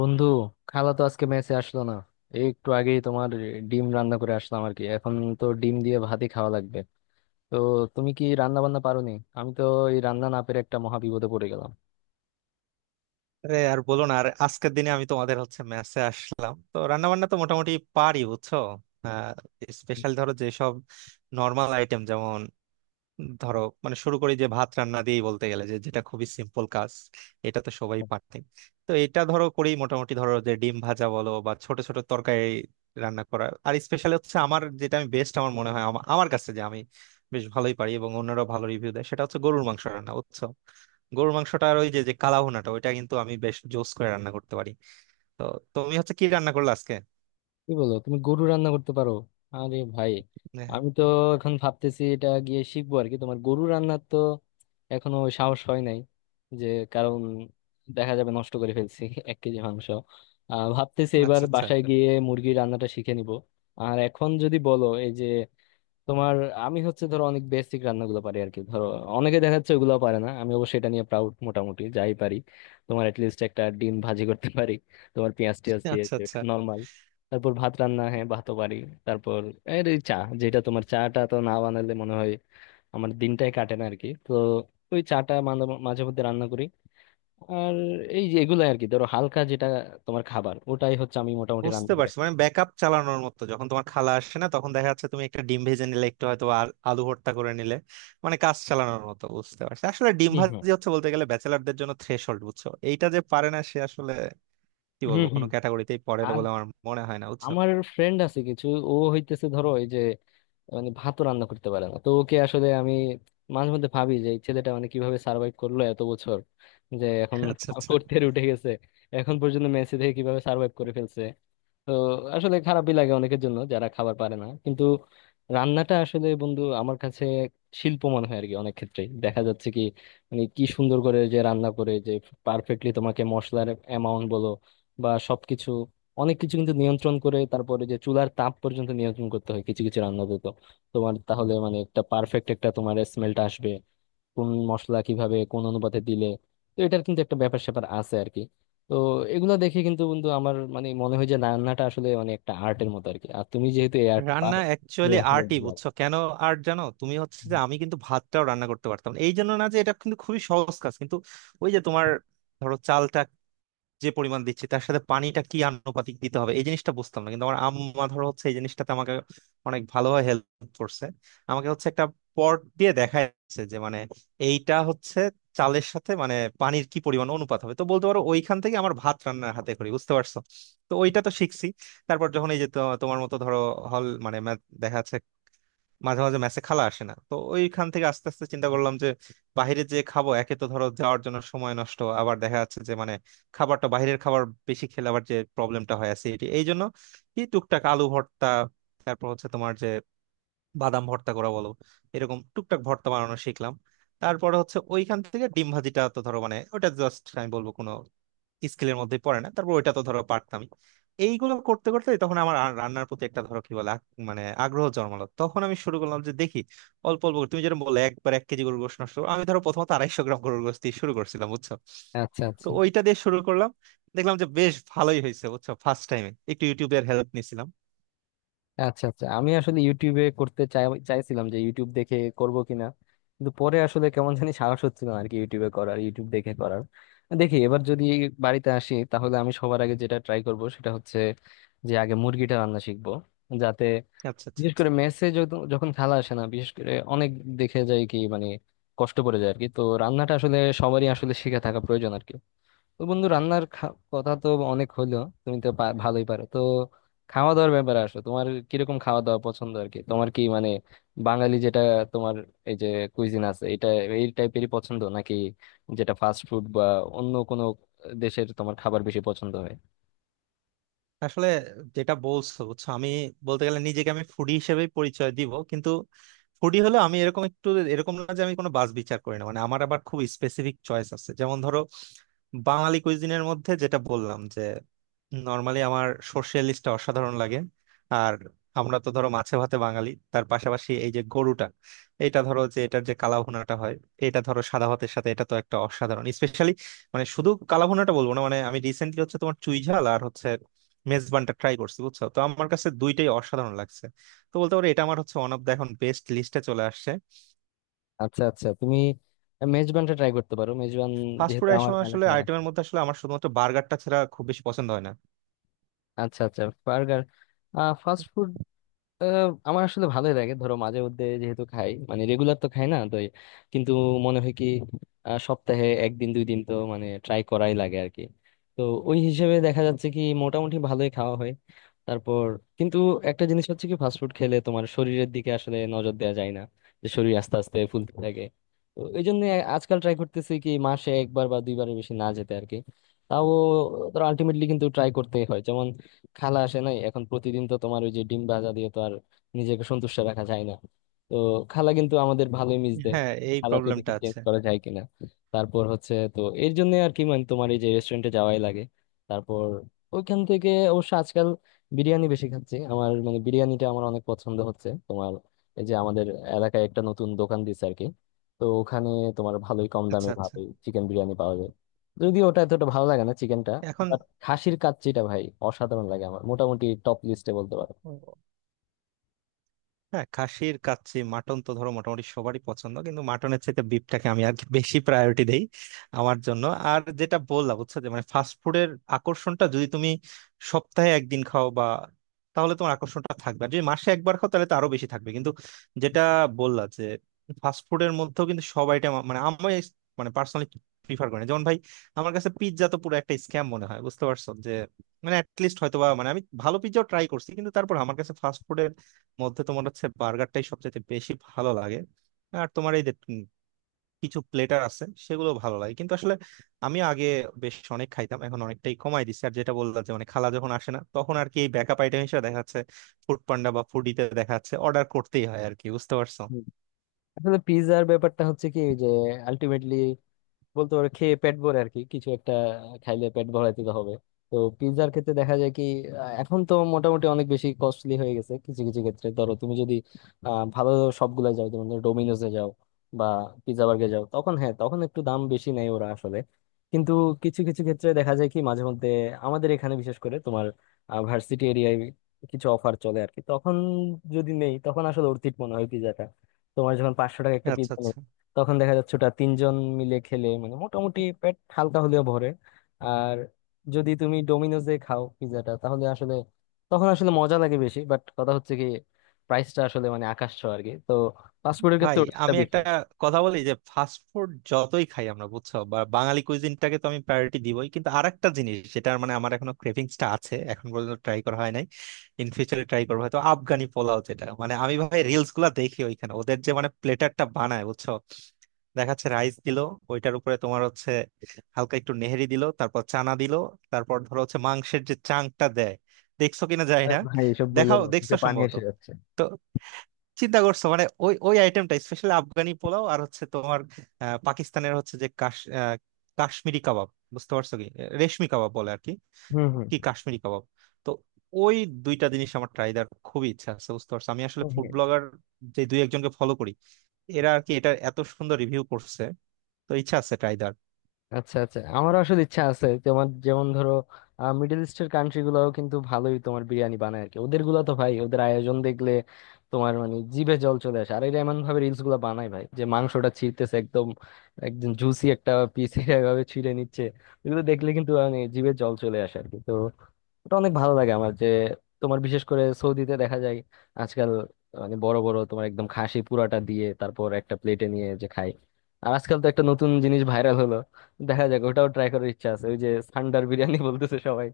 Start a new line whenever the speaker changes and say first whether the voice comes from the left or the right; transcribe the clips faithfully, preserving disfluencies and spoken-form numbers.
left: বন্ধু, খালা তো আজকে মেসে আসলো না। এই একটু আগেই তোমার ডিম রান্না করে আসলাম আর কি। এখন তো ডিম দিয়ে ভাতই খাওয়া লাগবে। তো তুমি কি রান্না বান্না পারো নি? আমি তো এই রান্না না পেরে একটা মহা বিপদে পড়ে গেলাম।
right: আরে আর বলো না, আর আজকের দিনে আমি তোমাদের হচ্ছে মেসে আসলাম তো রান্না বান্না তো মোটামুটি পারি বুঝছো। স্পেশাল ধরো যেসব নর্মাল আইটেম, যেমন ধরো মানে শুরু করি যে ভাত রান্না দিয়েই বলতে গেলে, যে যেটা খুবই সিম্পল কাজ, এটা তো সবাই পারতেন। তো এটা ধরো করি মোটামুটি, ধরো যে ডিম ভাজা বলো বা ছোট ছোট তরকারি রান্না করা। আর স্পেশাল হচ্ছে আমার যেটা আমি বেস্ট আমার মনে হয়, আমা- আমার কাছে যে আমি বেশ ভালোই পারি এবং অন্যরাও ভালো রিভিউ দেয়, সেটা হচ্ছে গরুর মাংস রান্না বুঝছো। গরুর মাংসটার ওই যে যে কালা ভুনাটা ওইটা কিন্তু আমি বেশ জোস করে রান্না করতে পারি। তো তুমি হচ্ছে কি রান্না করলে আজকে?
left: কি বলো, তুমি গরু রান্না করতে পারো? আরে ভাই,
right: হ্যাঁ,
left: আমি তো এখন ভাবতেছি এটা গিয়ে শিখবো আর কি। তোমার গরু রান্নার তো এখনো সাহস হয় নাই, যে কারণ দেখা যাবে নষ্ট করে ফেলছি এক কেজি মাংস। আহ ভাবতেছি এবার
right: আচ্ছা আচ্ছা।
left: বাসায় গিয়ে মুরগির রান্নাটা শিখে নিব। আর এখন যদি বলো, এই যে তোমার, আমি হচ্ছে ধরো অনেক বেসিক রান্নাগুলো পারি আর কি। ধরো অনেকে দেখা যাচ্ছে ওগুলো পারে না, আমি অবশ্যই এটা নিয়ে প্রাউড, মোটামুটি যাই পারি। তোমার লিস্ট, একটা ডিম ভাজি করতে পারি, তোমার পেঁয়াজ টিয়াজ দিয়ে,
right: আচ্ছা আচ্ছা।
left: নর্মাল। তারপর ভাত রান্না, হ্যাঁ ভাতও পারি। তারপর এর এই চা, যেটা তোমার চাটা তো না বানালে মনে হয় আমার দিনটাই কাটে না আর কি। তো ওই চাটা মাঝে মাঝে মধ্যে রান্না করি। আর এই যে এগুলো আর কি, ধরো হালকা যেটা তোমার খাবার, ওটাই হচ্ছে আমি মোটামুটি রান্না
right: বুঝতে
left: করি।
right: পারছি, মানে ব্যাকআপ চালানোর মতো, যখন তোমার খালা আসে না তখন দেখা যাচ্ছে তুমি একটা ডিম ভেজে নিলে একটু হয়তো, আর আলু ভর্তা করে নিলে মানে কাজ চালানোর মতো, বুঝতে পারছি। আসলে ডিম
left: হুম হুম।
right: ভাজি হচ্ছে বলতে গেলে ব্যাচেলারদের জন্য থ্রেশহোল্ড বুঝছো, এইটা যে পারে না সে আসলে কি
left: হুম
right: বলবো, কোনো
left: হুম।
right: ক্যাটাগরিতেই পড়ে না
left: আর
right: বলে আমার মনে হয় না বুঝছো।
left: আমার ফ্রেন্ড আছে কিছু, ও হইতেছে ধরো এই যে, মানে ভাতও রান্না করতে পারে না। তো ওকে আসলে আমি মাঝে মধ্যে ভাবি যে এই ছেলেটা মানে কিভাবে সার্ভাইভ করলো এত বছর, যে এখন
right: আচ্ছা আচ্ছা।
left: ফোর্থ ইয়ার উঠে গেছে, এখন পর্যন্ত মেসি থেকে কিভাবে সার্ভাইভ করে ফেলছে। তো আসলে খারাপই লাগে অনেকের জন্য যারা খাবার পারে না। কিন্তু রান্নাটা আসলে বন্ধু আমার কাছে শিল্প মনে হয় আর কি। অনেক ক্ষেত্রে দেখা যাচ্ছে কি, মানে কি সুন্দর করে যে রান্না করে, যে পারফেক্টলি তোমাকে মশলার অ্যামাউন্ট বলো বা সবকিছু, অনেক কিছু কিন্তু নিয়ন্ত্রণ করে, তারপরে যে চুলার তাপ পর্যন্ত নিয়ন্ত্রণ করতে হয় কিছু কিছু রান্নাতে, তোমার তাহলে মানে একটা পারফেক্ট একটা তোমার স্মেলটা আসবে, কোন মশলা কিভাবে কোন অনুপাতে দিলে। তো এটার কিন্তু একটা ব্যাপার স্যাপার আছে আর কি। তো এগুলো দেখে কিন্তু বন্ধু আমার মানে মনে হয় যে রান্নাটা আসলে মানে একটা আর্টের মতো আর কি, আর তুমি যেহেতু এই আর্ট
right: রান্না
left: পারো, তুমি
right: অ্যাকচুয়ালি
left: আসলে
right: আর্টই
left: ভালো।
right: বুঝছো কেন। আর্ট জানো, তুমি হচ্ছে যে আমি কিন্তু ভাতটাও রান্না করতে পারতাম না। এই জন্য না যে এটা কিন্তু খুবই সহজ কাজ, কিন্তু ওই যে তোমার ধরো চালটা যে পরিমাণ দিচ্ছি তার সাথে পানিটা কি আনুপাতিক দিতে হবে এই জিনিসটা বুঝতাম না, কিন্তু আমার আম্মা ধরো হচ্ছে এই জিনিসটাতে আমাকে অনেক ভালোভাবে হেল্প করছে। আমাকে হচ্ছে একটা পট দিয়ে দেখাচ্ছে যে মানে এইটা হচ্ছে চালের সাথে মানে পানির কি পরিমাণ অনুপাত হবে। তো বলতে পারো ওইখান থেকে আমার ভাত রান্নার হাতে করি বুঝতে পারছো। তো ওইটা তো শিখছি। তারপর যখন এই যে তো- তোমার মতো ধরো হল মানে math দেখা যাচ্ছে মাঝে মাঝে মেসে খালা আসে না, তো ওইখান থেকে আস্তে আস্তে চিন্তা করলাম যে বাইরে যে খাবো, একে তো ধরো যাওয়ার জন্য সময় নষ্ট, আবার দেখা যাচ্ছে যে মানে খাবারটা বাইরের খাবার বেশি খেলে আবার যে প্রবলেমটা হয় অ্যাসিডিটি। এই জন্য কি টুকটাক আলু ভর্তা, তারপর হচ্ছে তোমার যে বাদাম ভর্তা করা বলো, এরকম টুকটাক ভর্তা বানানো শিখলাম। তারপরে হচ্ছে ওইখান থেকে ডিম ভাজিটা তো ধরো মানে ওটা জাস্ট আমি বলবো কোনো স্কিলের মধ্যে পড়ে না, তারপর ওইটা তো ধরো পারতামই। এইগুলো করতে করতে তখন আমার আর রান্নার প্রতি একটা ধরো কি বলে আগ- মানে আগ্রহ জন্মালো, তখন আমি শুরু করলাম যে দেখি অল্প অল্প করে- তুমি যেটা বললে একবার এক কেজি গরুর গোশত নষ্ট করো। আমি ধরো প্রথমত আড়াইশো গ্রাম গরুর গোশত দিয়ে শুরু করছিলাম বুঝছো।
left: আচ্ছা
right: তো
left: আচ্ছা।
right: ওইটা দিয়ে শুরু করলাম, দেখলাম যে বেশ ভালোই হয়েছে বুঝছো। ফার্স্ট টাইমে একটু ইউটিউবের হেল্প নিয়েছিলাম।
left: আচ্ছা আচ্ছা, আমি আসলে ইউটিউবে করতে চাই চাইছিলাম যে ইউটিউব দেখে করব কিনা, কিন্তু পরে আসলে কেমন জানি সাহস হচ্ছিল না আর কি, ইউটিউবে করার, ইউটিউব দেখে করার। দেখি এবার যদি বাড়িতে আসি তাহলে আমি সবার আগে যেটা ট্রাই করব সেটা হচ্ছে যে আগে মুরগিটা রান্না শিখবো, যাতে
right: আচ্ছা আচ্ছা।
left: বিশেষ করে মেসে যত- যখন খালা আসে না, বিশেষ করে অনেক দেখে যায় কি মানে কষ্ট পড়ে যায় আর কি। তো রান্নাটা আসলে সবারই আসলে শিখে থাকা প্রয়োজন আর কি। তো বন্ধু রান্নার খা- কথা তো অনেক হলো। তুমি তো পা- ভালোই পারো তো। খাওয়া দাওয়ার ব্যাপারে আসো, তোমার কিরকম খাওয়া দাওয়া পছন্দ আর কি? তোমার কি মানে বাঙালি যেটা তোমার এই যে কুইজিন আছে, এটা এই টাইপেরই পছন্দ, নাকি যেটা ফাস্ট ফুড বা অন্য কোনো দেশের তোমার খাবার বেশি পছন্দ হয়?
right: আসলে যেটা বলছো বুঝছো, আমি বলতে গেলে নিজেকে আমি ফুডি হিসেবে পরিচয় দিব, কিন্তু ফুডি হলো আমি এরকম একটু এরকম না যে আমি কোনো বাছ বিচার করি না, মানে আমার আবার খুব স্পেসিফিক চয়েস আছে। যেমন ধরো বাঙালি কুইজিনের মধ্যে যেটা বললাম যে নর্মালি আমার সর্ষে ইলিশটা অসাধারণ লাগে। আর আমরা তো ধরো মাছে ভাতে বাঙালি, তার পাশাপাশি এই যে গরুটা, এটা ধরো যে এটার যে কালা ভুনাটা হয় এটা ধরো সাদা ভাতের সাথে এটা তো একটা অসাধারণ স্পেশালি। মানে শুধু কালা ভুনাটা বলবো না, মানে আমি রিসেন্টলি হচ্ছে তোমার চুই ঝাল আর হচ্ছে মেজবানটা ট্রাই করছি বুঝছো, তো আমার কাছে দুইটাই অসাধারণ লাগছে। তো বলতে পারো এটা আমার হচ্ছে ওয়ান অফ দ্য এখন বেস্ট লিস্টে চলে আসছে।
left: আচ্ছা আচ্ছা, তুমি মেজবানটা ট্রাই করতে পারো, মেজবান,
right: ফাস্ট ফুড
left: যেহেতু
right: এর
left: আমার
right: সময় আসলে
left: এলাকায় আসে।
right: আইটেমের মধ্যে আসলে আমার শুধুমাত্র বার্গারটা ছাড়া খুব বেশি পছন্দ হয় না।
left: আচ্ছা আচ্ছা, বার্গার, ফাস্ট ফুড। আহ, আমার আসলে ভালোই লাগে ধরো মাঝে মধ্যে, যেহেতু খাই, মানে রেগুলার তো খাই না তো এই- কিন্তু মনে হয় কি, আহ, সপ্তাহে একদিন দুই দিন তো মানে ট্রাই করাই লাগে আর কি। তো ওই হিসেবে দেখা যাচ্ছে কি মোটামুটি ভালোই খাওয়া হয়। তারপর কিন্তু একটা জিনিস হচ্ছে কি, ফাস্টফুড খেলে তোমার শরীরের দিকে আসলে নজর দেওয়া যায় না, যে শরীর আস্তে আস্তে ফুলতে থাকে। তো এই জন্য আজকাল ট্রাই করতেছি কি মাসে একবার বা দুইবারের বেশি না যেতে আর কি। তাও ধরো আলটিমেটলি কিন্তু ট্রাই করতেই হয়। খালা আসে নাই এখন প্রতিদিন, তো তোমার ওই যে ডিম ভাজা দিয়ে তো আর নিজেকে সন্তুষ্ট রাখা যায় না। তো খালা কিন্তু আমাদের ভালোই মিস দেয়।
right: হ্যাঁ, এই
left: খালাকে দেখি
right: প্রবলেমটা
left: চেঞ্জ
right: আছে।
left: করা যায় কিনা। তারপর হচ্ছে তো এর জন্য আর কি, মানে তোমার এই যে রেস্টুরেন্টে যাওয়াই লাগে। তারপর ওইখান থেকে অবশ্য আজকাল বিরিয়ানি বেশি খাচ্ছি, আমার মানে বিরিয়ানিটা আমার অনেক পছন্দ হচ্ছে। তোমার এই যে আমাদের এলাকায় একটা নতুন দোকান দিচ্ছে আর কি, তো ওখানে তোমার ভালোই কম
right: আচ্ছা
left: দামে
right: আচ্ছা।
left: ভালোই চিকেন বিরিয়ানি পাওয়া যায়, যদিও ওটা এতটা ভালো লাগে না চিকেনটা।
right: এখন
left: খাসির কাচ্চিটা ভাই অসাধারণ লাগে আমার, মোটামুটি টপ লিস্টে বলতে পারো।
right: ও, হ্যাঁ, খাসির কাচ্চি মাটন তো ধরো মোটামুটি সবারই পছন্দ, কিন্তু মাটনের চাইতে বিফটাকে আমি আর কি বেশি প্রায়োরিটি দেই আমার জন্য। আর যেটা বললাম বুঝছো যে মানে ফাস্ট ফুডের আকর্ষণটা যদি তুমি সপ্তাহে একদিন খাও বা, তাহলে তোমার আকর্ষণটা থাকবে, আর যদি মাসে একবার খাও তাহলে তো আরো বেশি থাকবে। কিন্তু যেটা বললা যে ফাস্ট ফুডের মধ্যেও কিন্তু সব আইটেম মানে আমি মানে পার্সোনালি প্রিফার করি না। যেমন ভাই আমার কাছে পিৎজা তো পুরো একটা স্ক্যাম মনে হয় বুঝতে পারছো যে মানে অ্যাটলিস্ট হয়তো বা মানে আমি ভালো পিৎজাও ট্রাই করছি, কিন্তু তারপর আমার কাছে ফাস্ট মধ্যে তোমার হচ্ছে বার্গারটাই সবচেয়ে বেশি ভালো লাগে। আর তোমার এই যে উম কিছু প্লেটার আছে সেগুলো ভালো লাগে, কিন্তু আসলে আমি আগে বেশ অনেক খাইতাম, এখন অনেকটাই কমাই দিচ্ছি। আর যেটা বললাম যে মানে খালা যখন আসে না তখন আর কি এই ব্যাকআপ আইটেম হিসেবে দেখা যাচ্ছে ফুড পান্ডা বা ফুডিতে দেখা যাচ্ছে অর্ডার করতেই হয় আর কি, বুঝতে পারছো।
left: হুম। আসলে পিৎজার ব্যাপারটা হচ্ছে কি, যে আলটিমেটলি বলতে পারো খেয়ে পেট ভরে আর কি, কিছু একটা খাইলে পেট ভরাইতে তো হবে। তো পিৎজার ক্ষেত্রে দেখা যায় কি, আহ, এখন তো মোটামুটি অনেক বেশি কস্টলি হয়ে গেছে। কিছু কিছু ক্ষেত্রে ধরো তুমি যদি আহ, ভালো সবগুলা যাও, যেমন ধরো ডোমিনোসে যাও বা পিৎজা বার্গে যাও, তখন হ্যাঁ তখন একটু দাম বেশি নেয় ওরা আসলে। কিন্তু কিছু কিছু ক্ষেত্রে দেখা যায় কি মাঝে মধ্যে আমাদের এখানে বিশেষ করে তোমার ভার্সিটি এরিয়ায় কিছু অফার চলে আর কি, তখন যদি নেই তখন আসলে অর্থিত মনে হয় পিৎজাটা, তোমার যখন পাঁচশো টাকা একটা
right: আচ্ছা
left: পিৎজা,
right: আচ্ছা।
left: তখন দেখা যাচ্ছে ওটা তিনজন মিলে খেলে মানে মোটামুটি পেট হালকা হলেও ভরে। আর যদি তুমি ডোমিনোজে খাও পিৎজাটা তাহলে আসলে তখন আসলে মজা লাগে বেশি, বাট কথা হচ্ছে কি প্রাইসটা আসলে মানে আকাশ ছোঁয়া আর কি। তো ফাস্টফুডের
right: ভাই
left: ক্ষেত্রে ওটা একটা
right: আমি একটা
left: বিষয়।
right: কথা বলি যে ফাস্ট ফুড যতই খাই আমরা বুঝছো বা বাঙালি কুইজিনটাকে তো আমি প্রায়োরিটি দিবই, কিন্তু আরেকটা জিনিস যেটা মানে আমার এখনো ক্রেভিংসটা আছে এখন পর্যন্ত ট্রাই করা হয় নাই। ইন ফিউচারে ট্রাই করবো হয়তো আফগানি পোলাও, যেটা মানে আমি ভাই রিলস গুলা দেখি ওইখানে ওদের যে মানে প্লেটারটা বানায় বুঝছো। দেখাচ্ছে রাইস দিলো, ওইটার উপরে তোমার হচ্ছে হালকা একটু নেহেরি দিলো, তারপর চানা দিলো, তারপর ধরো হচ্ছে মাংসের যে চাংটা দেয়, দেখছো কিনা যায়
left: আরে
right: না।
left: ভাই, এসব বললো
right: দেখাও
left: না,
right: দেখছো
left: যে পানি
right: সম্ভবত।
left: এসে যাচ্ছে।
right: তো চিন্তা করছো মানে ওই ওই আইটেমটা স্পেশালি আফগানি পোলাও, আর হচ্ছে তোমার আহ, পাকিস্তানের হচ্ছে যে কাশ আহ, কাশ্মীরি কাবাব বুঝতে পারছো কি, রেশমি কাবাব বলে আর কি,
left: হম
right: কি কাশ্মীরি কাবাব। তো ওই দুইটা জিনিস আমার ট্রাই দেওয়ার খুবই ইচ্ছা আছে বুঝতে পারছো। আমি আসলে ফুড
left: হম।
right: ব্লগার যে দুই একজনকে ফলো করি, এরা আর কি এটা এত সুন্দর রিভিউ করছে, তো ইচ্ছা আছে ট্রাই দেওয়ার।
left: আচ্ছা আচ্ছা, আমারও আসলে ইচ্ছা আছে তোমার যেমন ধরো মিডল ইস্টের কান্ট্রি গুলাও কিন্তু ভালোই তোমার বিরিয়ানি বানায় আর কি, ওদের গুলা তো ভাই, ওদের আয়োজন দেখলে তোমার মানে জিভে জল চলে আসে। আর এরা এমন ভাবে রিলস গুলা বানায় ভাই, যে মাংসটা ছিঁড়তেছে একদম, একদম জুসি একটা পিস, এভাবে ছিঁড়ে নিচ্ছে। এগুলো দেখলে কিন্তু মানে জিভে জল চলে আসে আর কি। তো ওটা অনেক ভালো লাগে আমার, যে তোমার বিশেষ করে সৌদিতে দেখা যায় আজকাল, মানে বড় বড় তোমার একদম খাসি পুরাটা দিয়ে তারপর একটা প্লেটে নিয়ে যে খাই। আর আজকাল তো একটা নতুন জিনিস ভাইরাল হলো, দেখা যাক ওটাও ট্রাই করার ইচ্ছা আছে, ওই যে সান্ডার বিরিয়ানি বলতেছে সবাই।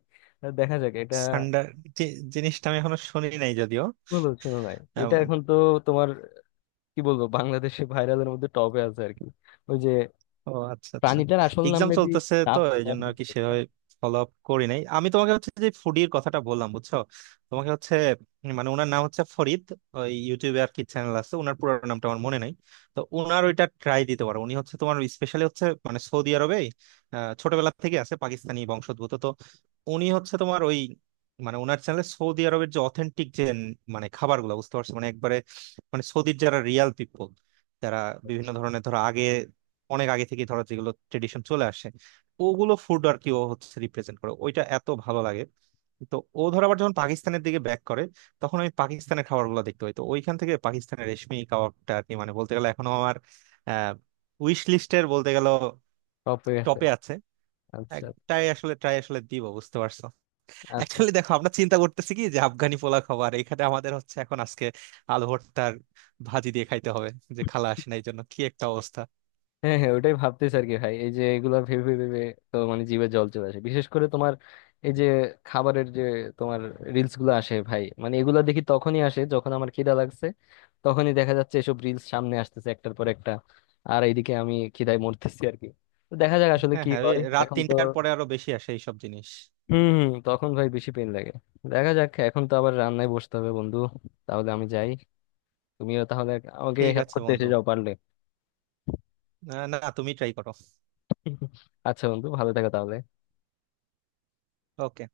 left: দেখা যাক এটা,
right: সান্ডা, যে জিনিসটা আমি এখনো শুনি নাই যদিও।
left: বলো শুনো নাই? এটা এখন তো তোমার কি বলবো বাংলাদেশে ভাইরালের মধ্যে টপে আছে আর কি। ওই যে
right: ও আচ্ছা আচ্ছা,
left: প্রাণীটার আসল নাম
right: এক্সাম
left: মেবি
right: চলতেছে তো
left: টাপ
right: এই
left: বা
right: জন্য আর কি
left: কিছু একটা,
right: সেভাবে ফলো আপ করি নাই। আমি তোমাকে হচ্ছে যে ফুডির কথাটা বললাম বুঝছো, তোমাকে হচ্ছে উম, মানে ওনার নাম হচ্ছে ফরিদ, ওই ইউটিউবে আর কি চ্যানেল আছে ওনার, পুরো নামটা আমার মনে নাই। তো ওনার ওইটা ট্রাই দিতে পারো, উনি হচ্ছে তোমার স্পেশালি হচ্ছে মানে সৌদি আরবে আহ, ছোটবেলা থেকে আছে, পাকিস্তানি বংশোদ্ভূত। তো উনি হচ্ছে তোমার ওই মানে ওনার চ্যানেলে সৌদি আরবের যে অথেন্টিক যে মানে খাবারগুলো বুঝতে পারছো মানে একবারে, মানে সৌদির যারা রিয়াল পিপল, যারা বিভিন্ন ধরনের ধরো আগে অনেক আগে থেকে ধরো যেগুলো ট্রেডিশন চলে আসে, ওগুলো ফুড আর কি ও হচ্ছে রিপ্রেজেন্ট করে ওইটা এত ভালো লাগে। তো ও ধর আবার যখন পাকিস্তানের দিকে ব্যাক করে তখন আমি পাকিস্তানের খাবারগুলো দেখতে পাই, তো ওইখান থেকে পাকিস্তানের রেশমি কাবাবটা আর কি মানে বলতে গেলে এখনো আমার আহ উইশ লিস্টের বলতে গেল
left: টপে আছে।
right: টপে আছে।
left: আচ্ছা
right: একটাই আসলে ট্রাই আসলে দিব বুঝতে পারছো।
left: আচ্ছা।
right: অ্যাকচুয়ালি দেখো আমরা চিন্তা করতেছি কি যে আফগানি পোলা খাবার, এখানে আমাদের হচ্ছে এখন আজকে আলু ভর্তার ভাজি দিয়ে খাইতে হবে, যে খালা আসে না এই জন্য কি একটা অবস্থা।
left: হ্যাঁ হ্যাঁ, ওটাই ভাবতেছি আর কি। ভাই এই যে এগুলা ভেবে ভেবে ভেবে তো মানে জিভে জল চলে আসে, বিশেষ করে তোমার এই যে খাবারের যে তোমার রিলস গুলো আসে ভাই, মানে এগুলা দেখি তখনই আসে যখন আমার খিদা লাগছে, তখনই দেখা যাচ্ছে এসব রিলস সামনে আসতেছে একটার পর একটা, আর এইদিকে আমি খিদায় মরতেছি আর কি। তো দেখা যাক আসলে
right: হ্যাঁ
left: কি
right: হ্যাঁ, ওই
left: হয়
right: রাত
left: এখন তো।
right: তিনটার পরে আরো বেশি আসে এইসব জিনিস।
left: হম হম, তখন ভাই বেশি পেন লাগে। দেখা যাক, এখন তো আবার রান্নায় বসতে হবে বন্ধু, তাহলে আমি যাই। তুমিও তাহলে আমাকে
right: ঠিক
left: হেল্প
right: আছে
left: করতে এসে
right: বন্ধু,
left: যাও পারলে।
right: আহ, না তুমি ট্রাই করো।
left: আচ্ছা বন্ধু, ভালো থাকো তাহলে।
right: ওকে।